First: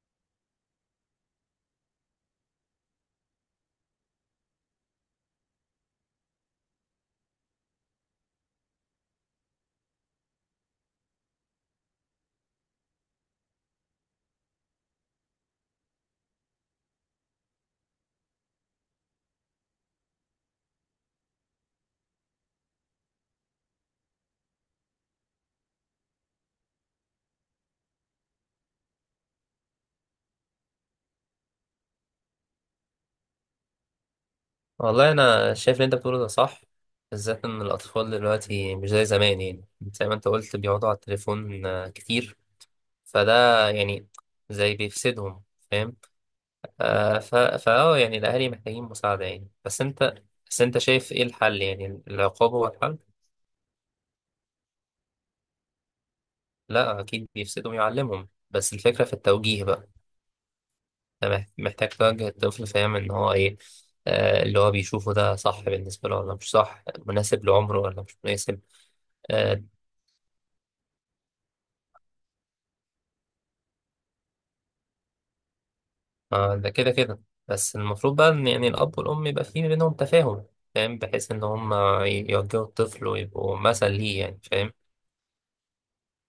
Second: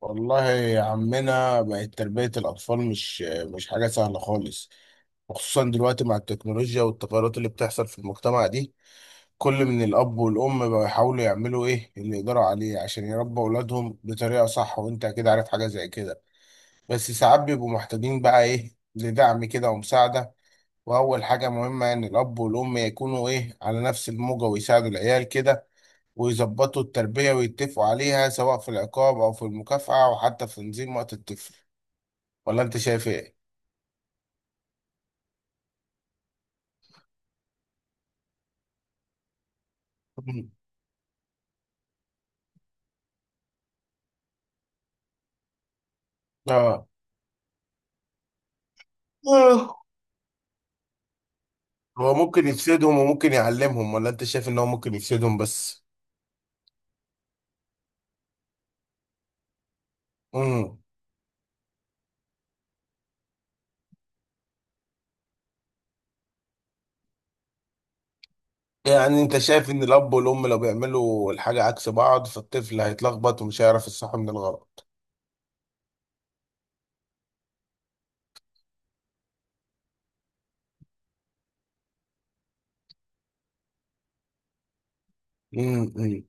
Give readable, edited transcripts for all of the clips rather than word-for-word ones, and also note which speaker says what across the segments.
Speaker 1: والله يا عمنا، بقت تربية الأطفال مش حاجة سهلة خالص. وخصوصا دلوقتي مع التكنولوجيا والتغيرات اللي بتحصل في المجتمع دي، كل من الأب والأم بقوا يحاولوا يعملوا إيه اللي يقدروا عليه عشان يربوا أولادهم بطريقة صح، وأنت أكيد عارف حاجة زي كده. بس ساعات بيبقوا محتاجين بقى إيه، لدعم كده ومساعدة. وأول حاجة مهمة إن الأب والأم يكونوا إيه، على نفس الموجة ويساعدوا العيال كده، ويظبطوا التربية ويتفقوا عليها، سواء في العقاب أو في المكافأة أو حتى في تنظيم وقت الطفل. ولا أنت شايف إيه؟
Speaker 2: والله انا شايف اللي انت بتقوله ده صح، بالذات ان الاطفال دلوقتي مش زي زمان. يعني زي ما انت
Speaker 1: مم.
Speaker 2: قلت بيقعدوا على التليفون كتير. فده يعني زي بيفسدهم، فاهم؟
Speaker 1: آه.
Speaker 2: آه ف فاه يعني الاهالي محتاجين مساعده يعني.
Speaker 1: آه.
Speaker 2: بس انت شايف ايه الحل؟ يعني
Speaker 1: هو ممكن
Speaker 2: العقاب هو
Speaker 1: يفسدهم
Speaker 2: الحل؟
Speaker 1: وممكن يعلمهم، ولا أنت شايف إن هو ممكن يفسدهم بس؟
Speaker 2: لا اكيد بيفسدهم يعلمهم بس الفكره في التوجيه بقى.
Speaker 1: مم.
Speaker 2: أنت محتاج توجه الطفل، فاهم ان هو ايه اللي هو بيشوفه ده صح بالنسبة له ولا مش صح، مناسب لعمره ولا مش مناسب.
Speaker 1: يعني أنت
Speaker 2: آه،
Speaker 1: شايف إن الأب والأم لو بيعملوا الحاجة عكس بعض، فالطفل هيتلخبط ومش هيعرف الصح من الغلط.
Speaker 2: آه، ده كده كده. بس المفروض بقى ان يعني الاب والام يبقى في بينهم تفاهم، فاهم؟ بحيث ان هم يوجهوا الطفل ويبقوا مثل ليه، يعني فاهم.
Speaker 1: مم. مم.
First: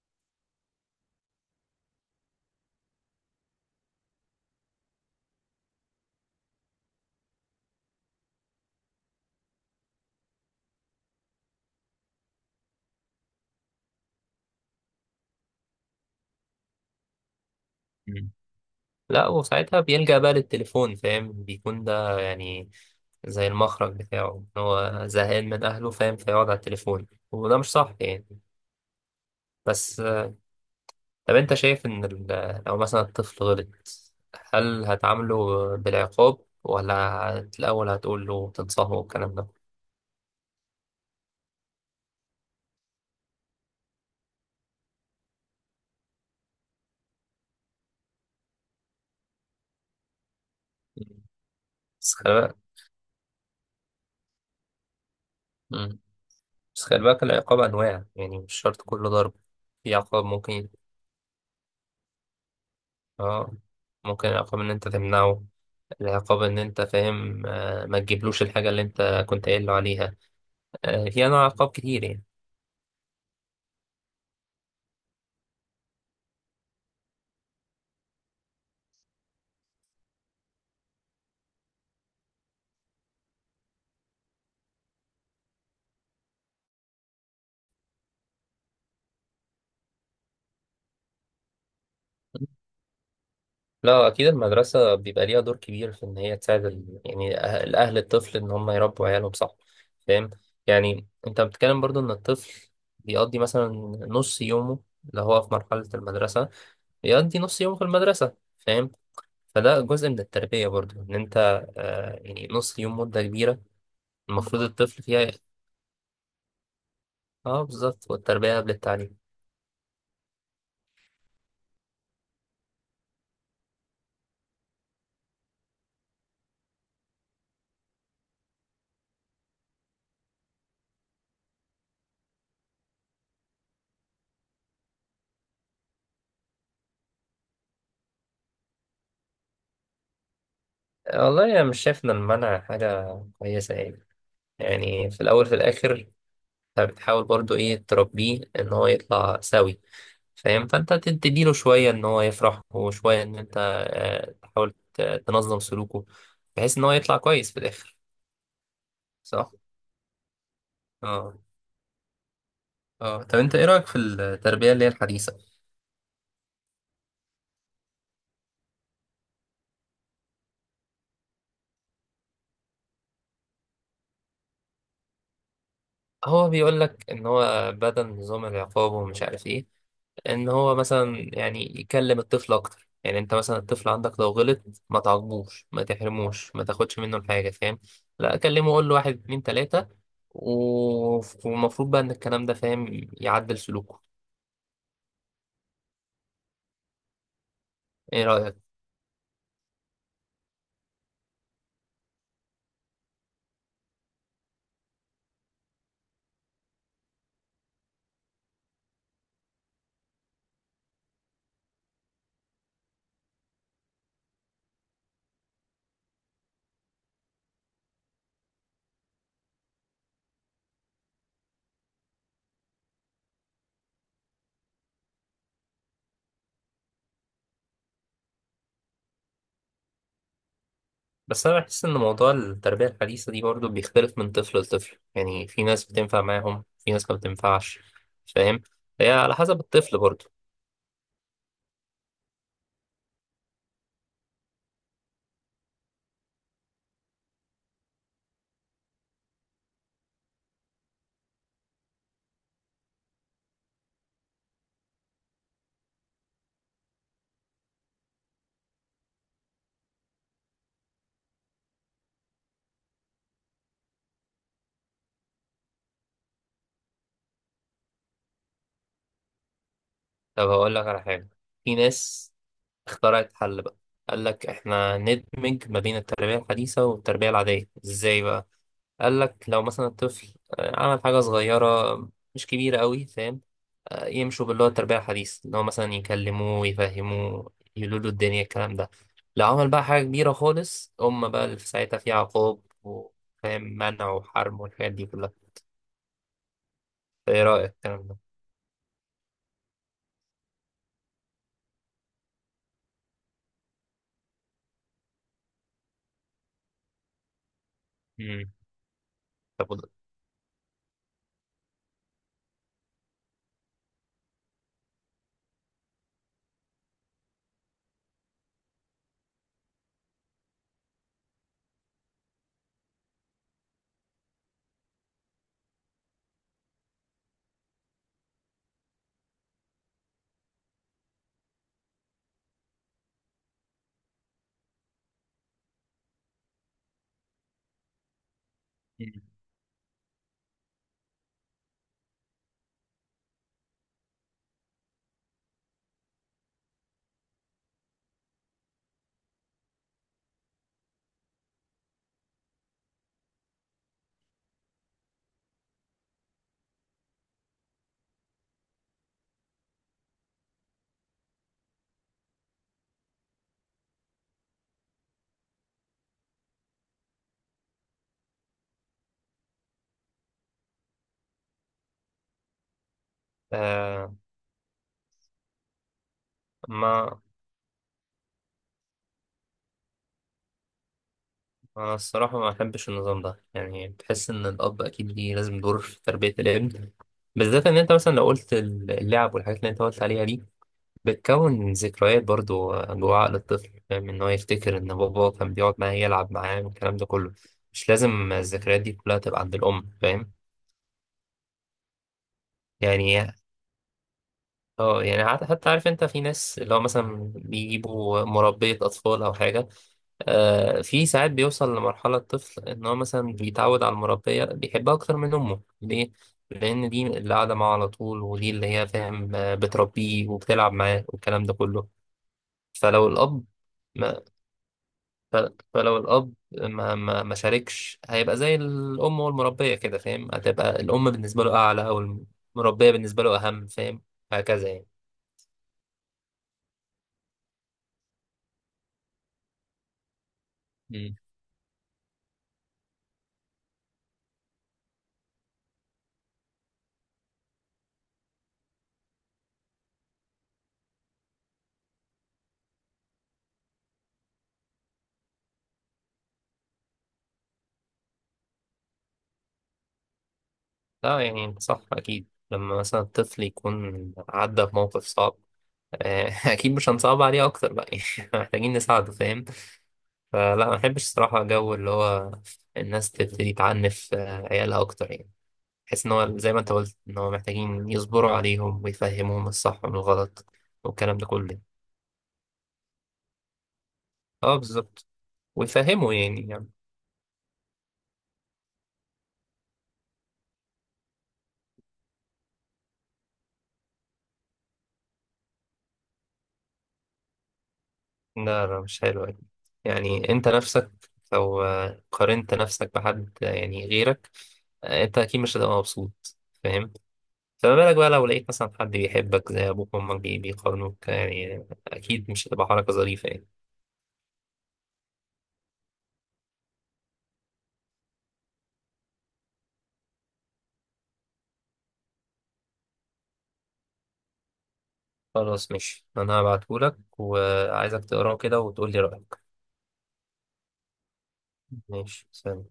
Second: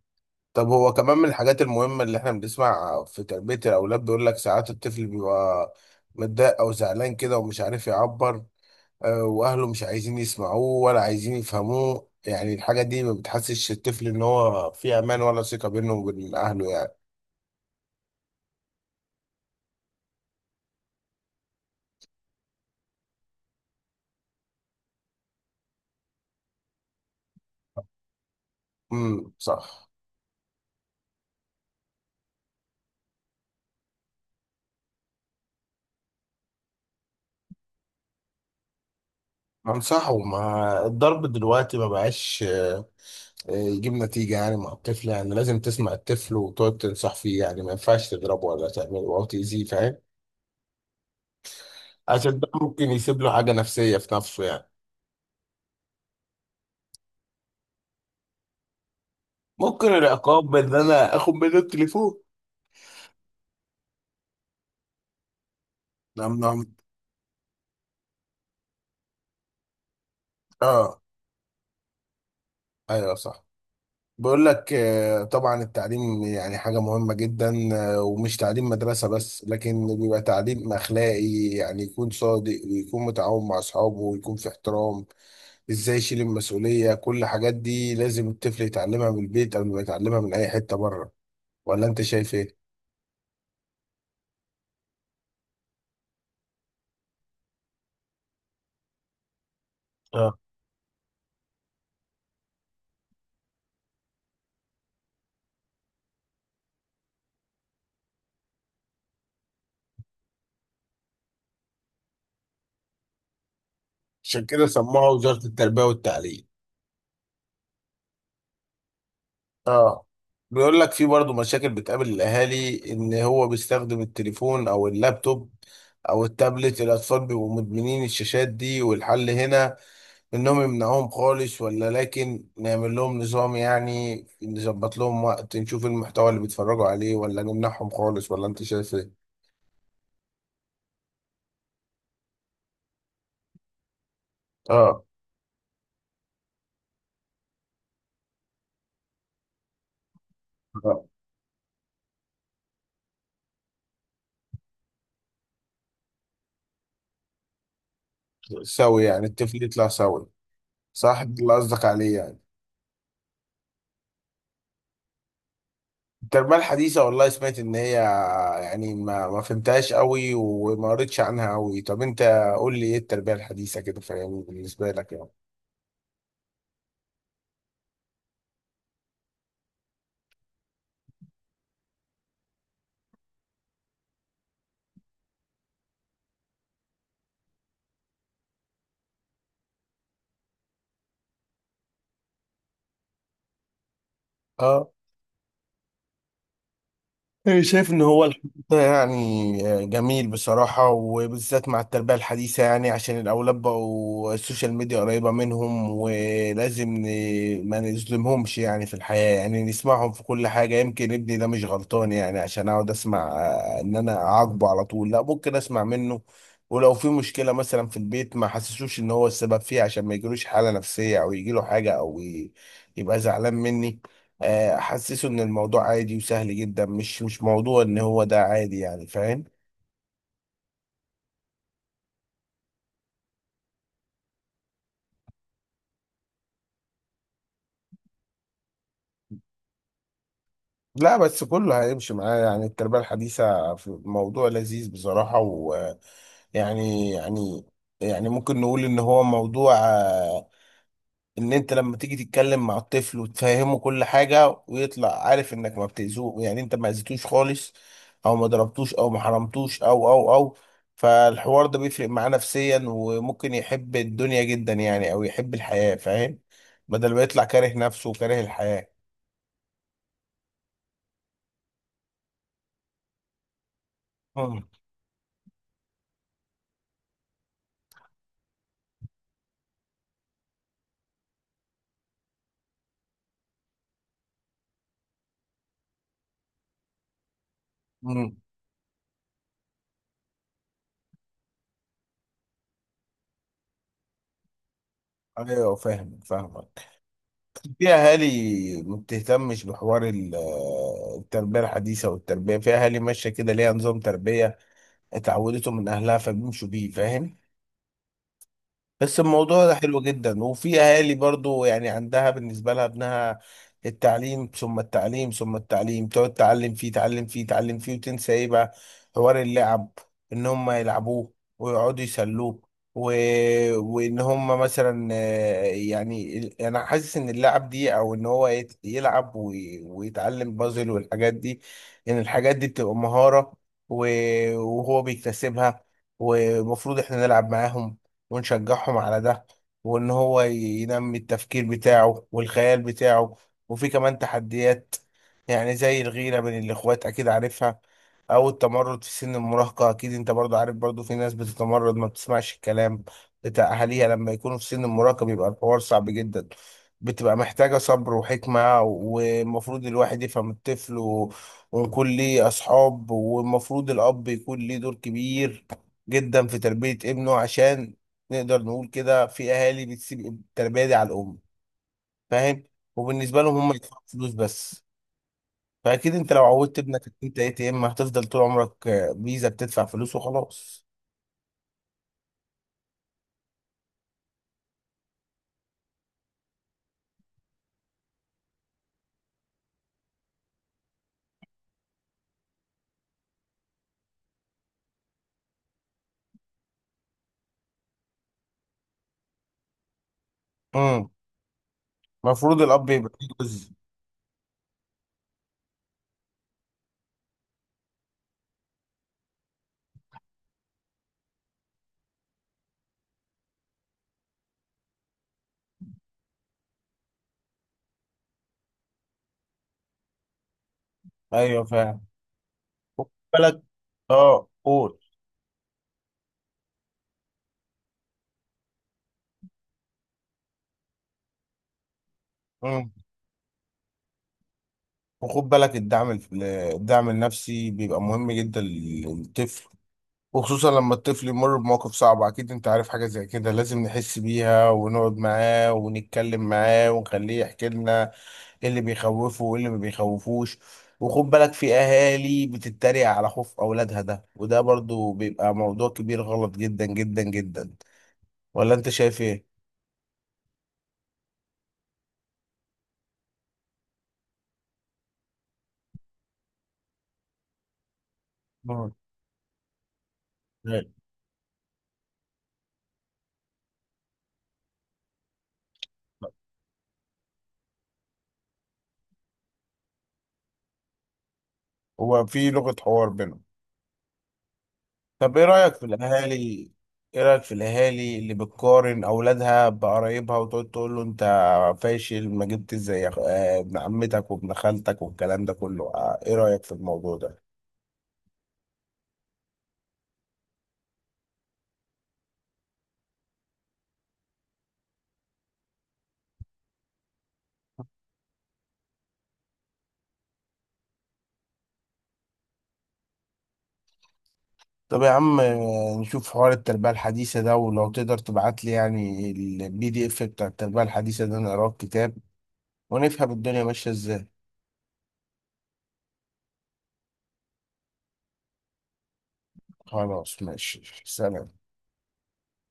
Speaker 1: طب هو كمان من الحاجات المهمة اللي إحنا بنسمع في تربية الأولاد، بيقول لك ساعات الطفل بيبقى متضايق أو زعلان كده ومش عارف يعبر، واهله مش عايزين يسمعوه ولا عايزين يفهموه. يعني الحاجه دي ما بتحسش الطفل ان هو في امان، ولا ثقه بينه وبين اهله يعني.
Speaker 2: مم. لا وساعتها بيلجأ بقى للتليفون، فاهم؟ بيكون ده يعني زي المخرج بتاعه إن هو زهقان من اهله، فاهم؟ فيقعد على التليفون وده مش صح يعني.
Speaker 1: صح.
Speaker 2: بس آه، طب انت شايف ان لو مثلا الطفل غلط هل هتعامله بالعقاب ولا الاول هتقول له تنصحه والكلام ده؟
Speaker 1: انصحه، ما الضرب دلوقتي ما بقاش يجيب نتيجه يعني مع الطفل. يعني لازم تسمع الطفل وتقعد تنصح فيه، يعني ما ينفعش تضربه ولا تعمله او تاذيه، فاهم؟
Speaker 2: بس
Speaker 1: عشان ده
Speaker 2: خلي
Speaker 1: ممكن يسيب له حاجه نفسيه في نفسه يعني.
Speaker 2: بالك بس خلي بالك، العقاب أنواع يعني مش شرط كله ضرب.
Speaker 1: ممكن
Speaker 2: في عقاب
Speaker 1: العقاب
Speaker 2: ممكن،
Speaker 1: ان انا اخد منه التليفون.
Speaker 2: اه ممكن العقاب إن أنت تمنعه،
Speaker 1: نعم،
Speaker 2: العقاب إن
Speaker 1: نعم.
Speaker 2: أنت فاهم آه ما تجيبلوش الحاجة اللي أنت كنت قايل له عليها.
Speaker 1: اه.
Speaker 2: آه في أنواع عقاب كتير يعني.
Speaker 1: ايوه، صح. بقول لك طبعا التعليم يعني حاجة مهمة جدا. ومش تعليم مدرسة بس، لكن بيبقى تعليم أخلاقي. يعني يكون صادق، ويكون متعاون مع أصحابه، ويكون في احترام، إزاي يشيل المسؤولية. كل الحاجات دي لازم الطفل يتعلمها من البيت، قبل ما يتعلمها من أي حتة بره. ولا أنت شايف إيه؟
Speaker 2: لا أكيد المدرسة بيبقى ليها دور كبير في إن هي تساعد ال... يعني الأهل، الطفل إن هم يربوا عيالهم صح، فاهم؟
Speaker 1: اه.
Speaker 2: يعني أنت بتتكلم برضو إن الطفل بيقضي مثلا نص يومه، اللي هو في مرحلة المدرسة بيقضي نص يومه في المدرسة، فاهم؟ فده جزء من التربية برضو. إن أنت آه يعني نص يوم مدة كبيرة
Speaker 1: عشان
Speaker 2: المفروض
Speaker 1: كده
Speaker 2: الطفل
Speaker 1: سموها
Speaker 2: فيها.
Speaker 1: وزارة التربية والتعليم.
Speaker 2: اه بالظبط، والتربية قبل التعليم.
Speaker 1: اه. بيقول لك في برضه مشاكل بتقابل الاهالي، ان هو بيستخدم التليفون او اللابتوب او التابلت. الاطفال بيبقوا مدمنين الشاشات دي، والحل هنا انهم يمنعوهم خالص، ولا لكن نعمل لهم نظام يعني، نظبط لهم وقت، نشوف المحتوى اللي بيتفرجوا عليه، ولا نمنعهم خالص؟ ولا انت شايف ايه؟
Speaker 2: آه، والله أنا مش شايف إن المنع حاجة كويسة يعني.
Speaker 1: اه.
Speaker 2: يعني في الأول في الآخر أنت بتحاول برضو إيه تربيه إن هو يطلع سوي، فاهم؟ فأنت
Speaker 1: آه.
Speaker 2: تديله شوية إن هو يفرح وشوية إن أنت آه تحاول تنظم سلوكه بحيث إن هو يطلع كويس في الآخر.
Speaker 1: سوي، يعني
Speaker 2: صح؟
Speaker 1: الطفل يطلع سوي. صح،
Speaker 2: اه
Speaker 1: ده اللي قصدك عليه يعني.
Speaker 2: اه، طب أنت إيه رأيك في التربية اللي هي الحديثة؟
Speaker 1: التربية الحديثة، والله سمعت إن هي يعني، ما فهمتهاش قوي، وما قريتش عنها قوي. طب أنت قول لي إيه التربية الحديثة كده، فاهم، بالنسبة لك يعني.
Speaker 2: هو بيقول لك ان هو بدل نظام العقاب ومش عارف ايه، ان هو مثلا يعني يكلم الطفل اكتر. يعني انت مثلا الطفل عندك لو غلط ما تعاقبوش ما تحرموش ما تاخدش منه الحاجه، فاهم؟ لا اكلمه، اقول له واحد اتنين تلاته، والمفروض بقى ان الكلام ده فاهم يعدل سلوكه.
Speaker 1: آه. إيه، شايف ان
Speaker 2: ايه
Speaker 1: هو الحوار
Speaker 2: رايك؟
Speaker 1: ده يعني جميل بصراحة، وبالذات مع التربية الحديثة. يعني عشان الاولاد بقوا السوشيال ميديا قريبة منهم، ولازم ما نظلمهمش يعني في الحياة. يعني نسمعهم في كل حاجة، يمكن ابني ده مش غلطان يعني، عشان اقعد اسمع ان انا اعاقبه على طول. لا، ممكن اسمع منه. ولو في مشكلة مثلا في البيت، ما حسسوش ان هو السبب فيها، عشان ما يجيلوش حالة نفسية، او يجيله حاجة، او يبقى زعلان مني. احسسه ان الموضوع عادي وسهل جدا، مش موضوع ان هو ده، عادي يعني، فاهم؟
Speaker 2: بس انا بحس ان موضوع التربيه الحديثه دي برضه بيختلف من طفل لطفل، يعني في ناس بتنفع معاهم في ناس ما بتنفعش، فاهم؟ هي على حسب الطفل برضه.
Speaker 1: لا، بس كله هيمشي معاه. يعني التربية الحديثة في موضوع لذيذ بصراحة، و يعني يعني يعني ممكن نقول ان هو موضوع، ان انت لما تيجي تتكلم مع الطفل وتفهمه كل حاجة، ويطلع عارف انك ما بتأذوه. يعني انت ما أذيتوش خالص، او ما ضربتوش، او ما حرمتوش او او او فالحوار ده بيفرق معاه نفسيا، وممكن يحب الدنيا جدا يعني، او يحب الحياة، فاهم؟ بدل ما يطلع كاره نفسه وكاره الحياة.
Speaker 2: طب هقول لك على حاجه، في ناس اخترعت حل بقى، قال لك
Speaker 1: مم.
Speaker 2: احنا ندمج ما بين التربية الحديثة والتربية العادية. ازاي بقى؟ قال لك لو مثلا الطفل آه، عمل حاجة صغيرة مش كبيرة قوي، فاهم؟ آه، يمشوا باللي هو التربية الحديثة، اللي هو مثلا يكلموه يفهموه يقولوا له
Speaker 1: مم.
Speaker 2: الدنيا الكلام ده. لو عمل بقى حاجة كبيرة خالص، هم بقى اللي في ساعتها في عقاب وفاهم منع وحرم والحاجات دي كلها.
Speaker 1: ايوه، فاهم، فاهمك.
Speaker 2: ايه رأيك
Speaker 1: في
Speaker 2: الكلام ده؟
Speaker 1: اهالي ما بتهتمش بحوار التربيه الحديثه. والتربيه في اهالي ماشيه كده، ليها نظام تربيه اتعودته من اهلها، فبيمشوا بيه، فاهم؟
Speaker 2: مم.
Speaker 1: بس الموضوع
Speaker 2: طب
Speaker 1: ده حلو جدا. وفي اهالي برضو يعني، عندها بالنسبه لها ابنها التعليم، ثم التعليم، ثم التعليم. تقعد تعلم فيه، تعلم فيه، تعلم فيه، وتنسى ايه بقى؟ حوار اللعب، ان هم يلعبوه، ويقعدوا يسلوه، و... وان هم مثلا يعني انا حاسس ان اللعب دي، او ان هو يلعب ويتعلم بازل والحاجات دي، ان الحاجات دي بتبقى مهاره، و... وهو بيكتسبها. ومفروض احنا نلعب معاهم، ونشجعهم
Speaker 2: مم.
Speaker 1: على ده. وان هو ينمي التفكير بتاعه والخيال بتاعه. وفي كمان تحديات، يعني زي الغيرة بين الاخوات، اكيد عارفها، او التمرد في سن المراهقة. اكيد انت برضو عارف، برضو في ناس بتتمرد، ما بتسمعش الكلام بتاع اهاليها. لما يكونوا في سن المراهقة، بيبقى الحوار صعب جدا، بتبقى محتاجة صبر وحكمة. والمفروض الواحد يفهم الطفل ويكون ليه أصحاب. والمفروض الأب يكون ليه دور كبير جدا في تربية ابنه، عشان نقدر نقول كده. في اهالي بتسيب التربيه دي على الام، فاهم؟ وبالنسبه لهم هم يدفعوا
Speaker 2: آه
Speaker 1: فلوس بس. فاكيد انت لو عودت ابنك إن
Speaker 2: ما
Speaker 1: انت ATM، هتفضل طول عمرك فيزا بتدفع فلوس وخلاص.
Speaker 2: أنا الصراحة ما أحبش النظام ده، يعني بتحس إن الأب أكيد ليه لازم دور في تربية الابن. بالذات إن أنت مثلا لو قلت اللعب والحاجات اللي أنت قلت عليها دي بتكون ذكريات برضو جوه عقل الطفل، فاهم؟ إن هو يفتكر إن بابا كان بيقعد معاه يلعب معاه والكلام ده كله. مش لازم الذكريات دي كلها تبقى عند الأم، فاهم؟
Speaker 1: امم المفروض الاب يبقى فيه
Speaker 2: يعني
Speaker 1: جزء.
Speaker 2: اه يعني حتى عارف انت في ناس اللي هو مثلا بيجيبوا مربية أطفال أو حاجة. آه في ساعات بيوصل لمرحلة الطفل إن هو مثلا بيتعود على المربية بيحبها أكتر من أمه. ليه؟ لأن دي اللي قاعدة معاه على طول، ودي اللي هي فاهم آه، بتربيه وبتلعب معاه والكلام ده
Speaker 1: ايوه،
Speaker 2: كله.
Speaker 1: فاهم. خد
Speaker 2: فلو الأب
Speaker 1: بالك.
Speaker 2: ما
Speaker 1: اه، قول.
Speaker 2: ف- فلو الأب ما شاركش هيبقى زي الأم والمربية كده، فاهم؟ هتبقى الأم بالنسبة له أعلى أو
Speaker 1: امم
Speaker 2: المربية بالنسبة له أهم، فاهم؟ هكذا يعني.
Speaker 1: وخد بالك الدعم الدعم النفسي بيبقى مهم جدا للطفل. وخصوصا لما الطفل يمر بمواقف صعبة، أكيد أنت عارف حاجة زي كده، لازم نحس بيها، ونقعد معاه، ونتكلم معاه، ونخليه يحكي لنا ايه اللي بيخوفه وايه اللي ما بيخوفوش. وخد بالك، في اهالي بتتريق على خوف اولادها، ده وده برضو بيبقى موضوع كبير، غلط جدا جدا جدا. ولا انت شايف ايه؟
Speaker 2: لا يعني انت صح، أكيد لما مثلا الطفل يكون عدى بموقف صعب آه، أكيد مش هنصعب عليه أكتر بقى يعني محتاجين
Speaker 1: آه.
Speaker 2: نساعده، فاهم؟ فلا ما
Speaker 1: لا.
Speaker 2: بحبش الصراحة جو اللي هو الناس تبتدي تعنف عيالها أكتر يعني. بحس إن هو زي ما أنت قلت إن هو محتاجين يصبروا عليهم ويفهموهم الصح من الغلط والكلام ده كله.
Speaker 1: هو في لغة حوار بينهم.
Speaker 2: أه بالظبط،
Speaker 1: طب ايه رأيك في
Speaker 2: ويفهموا
Speaker 1: الاهالي
Speaker 2: يعني يعني.
Speaker 1: ايه رأيك في الاهالي اللي بتقارن اولادها بقرايبها، وتقعد تقول له: انت فاشل، ما جبتش زي ابن عمتك وابن خالتك والكلام ده كله؟ ايه رأيك في الموضوع ده؟
Speaker 2: لا لا مش حلو أكيد. يعني أنت نفسك لو قارنت نفسك بحد يعني غيرك أنت أكيد مش هتبقى مبسوط، فاهم؟ فما بالك بقى لو لقيت مثلا حد بيحبك زي أبوك وأمك بيقارنوك، يعني أكيد مش هتبقى حركة ظريفة يعني.
Speaker 1: طب يا عم نشوف حوار التربية الحديثة ده. ولو تقدر تبعت لي يعني الـPDF بتاع التربية الحديثة ده، نقراه في كتاب، ونفهم الدنيا ماشية ازاي.
Speaker 2: خلاص ماشي، أنا هبعتهولك وعايزك تقراه كده وتقولي رأيك.
Speaker 1: خلاص، ماشي، سلام.
Speaker 2: ماشي، سلام.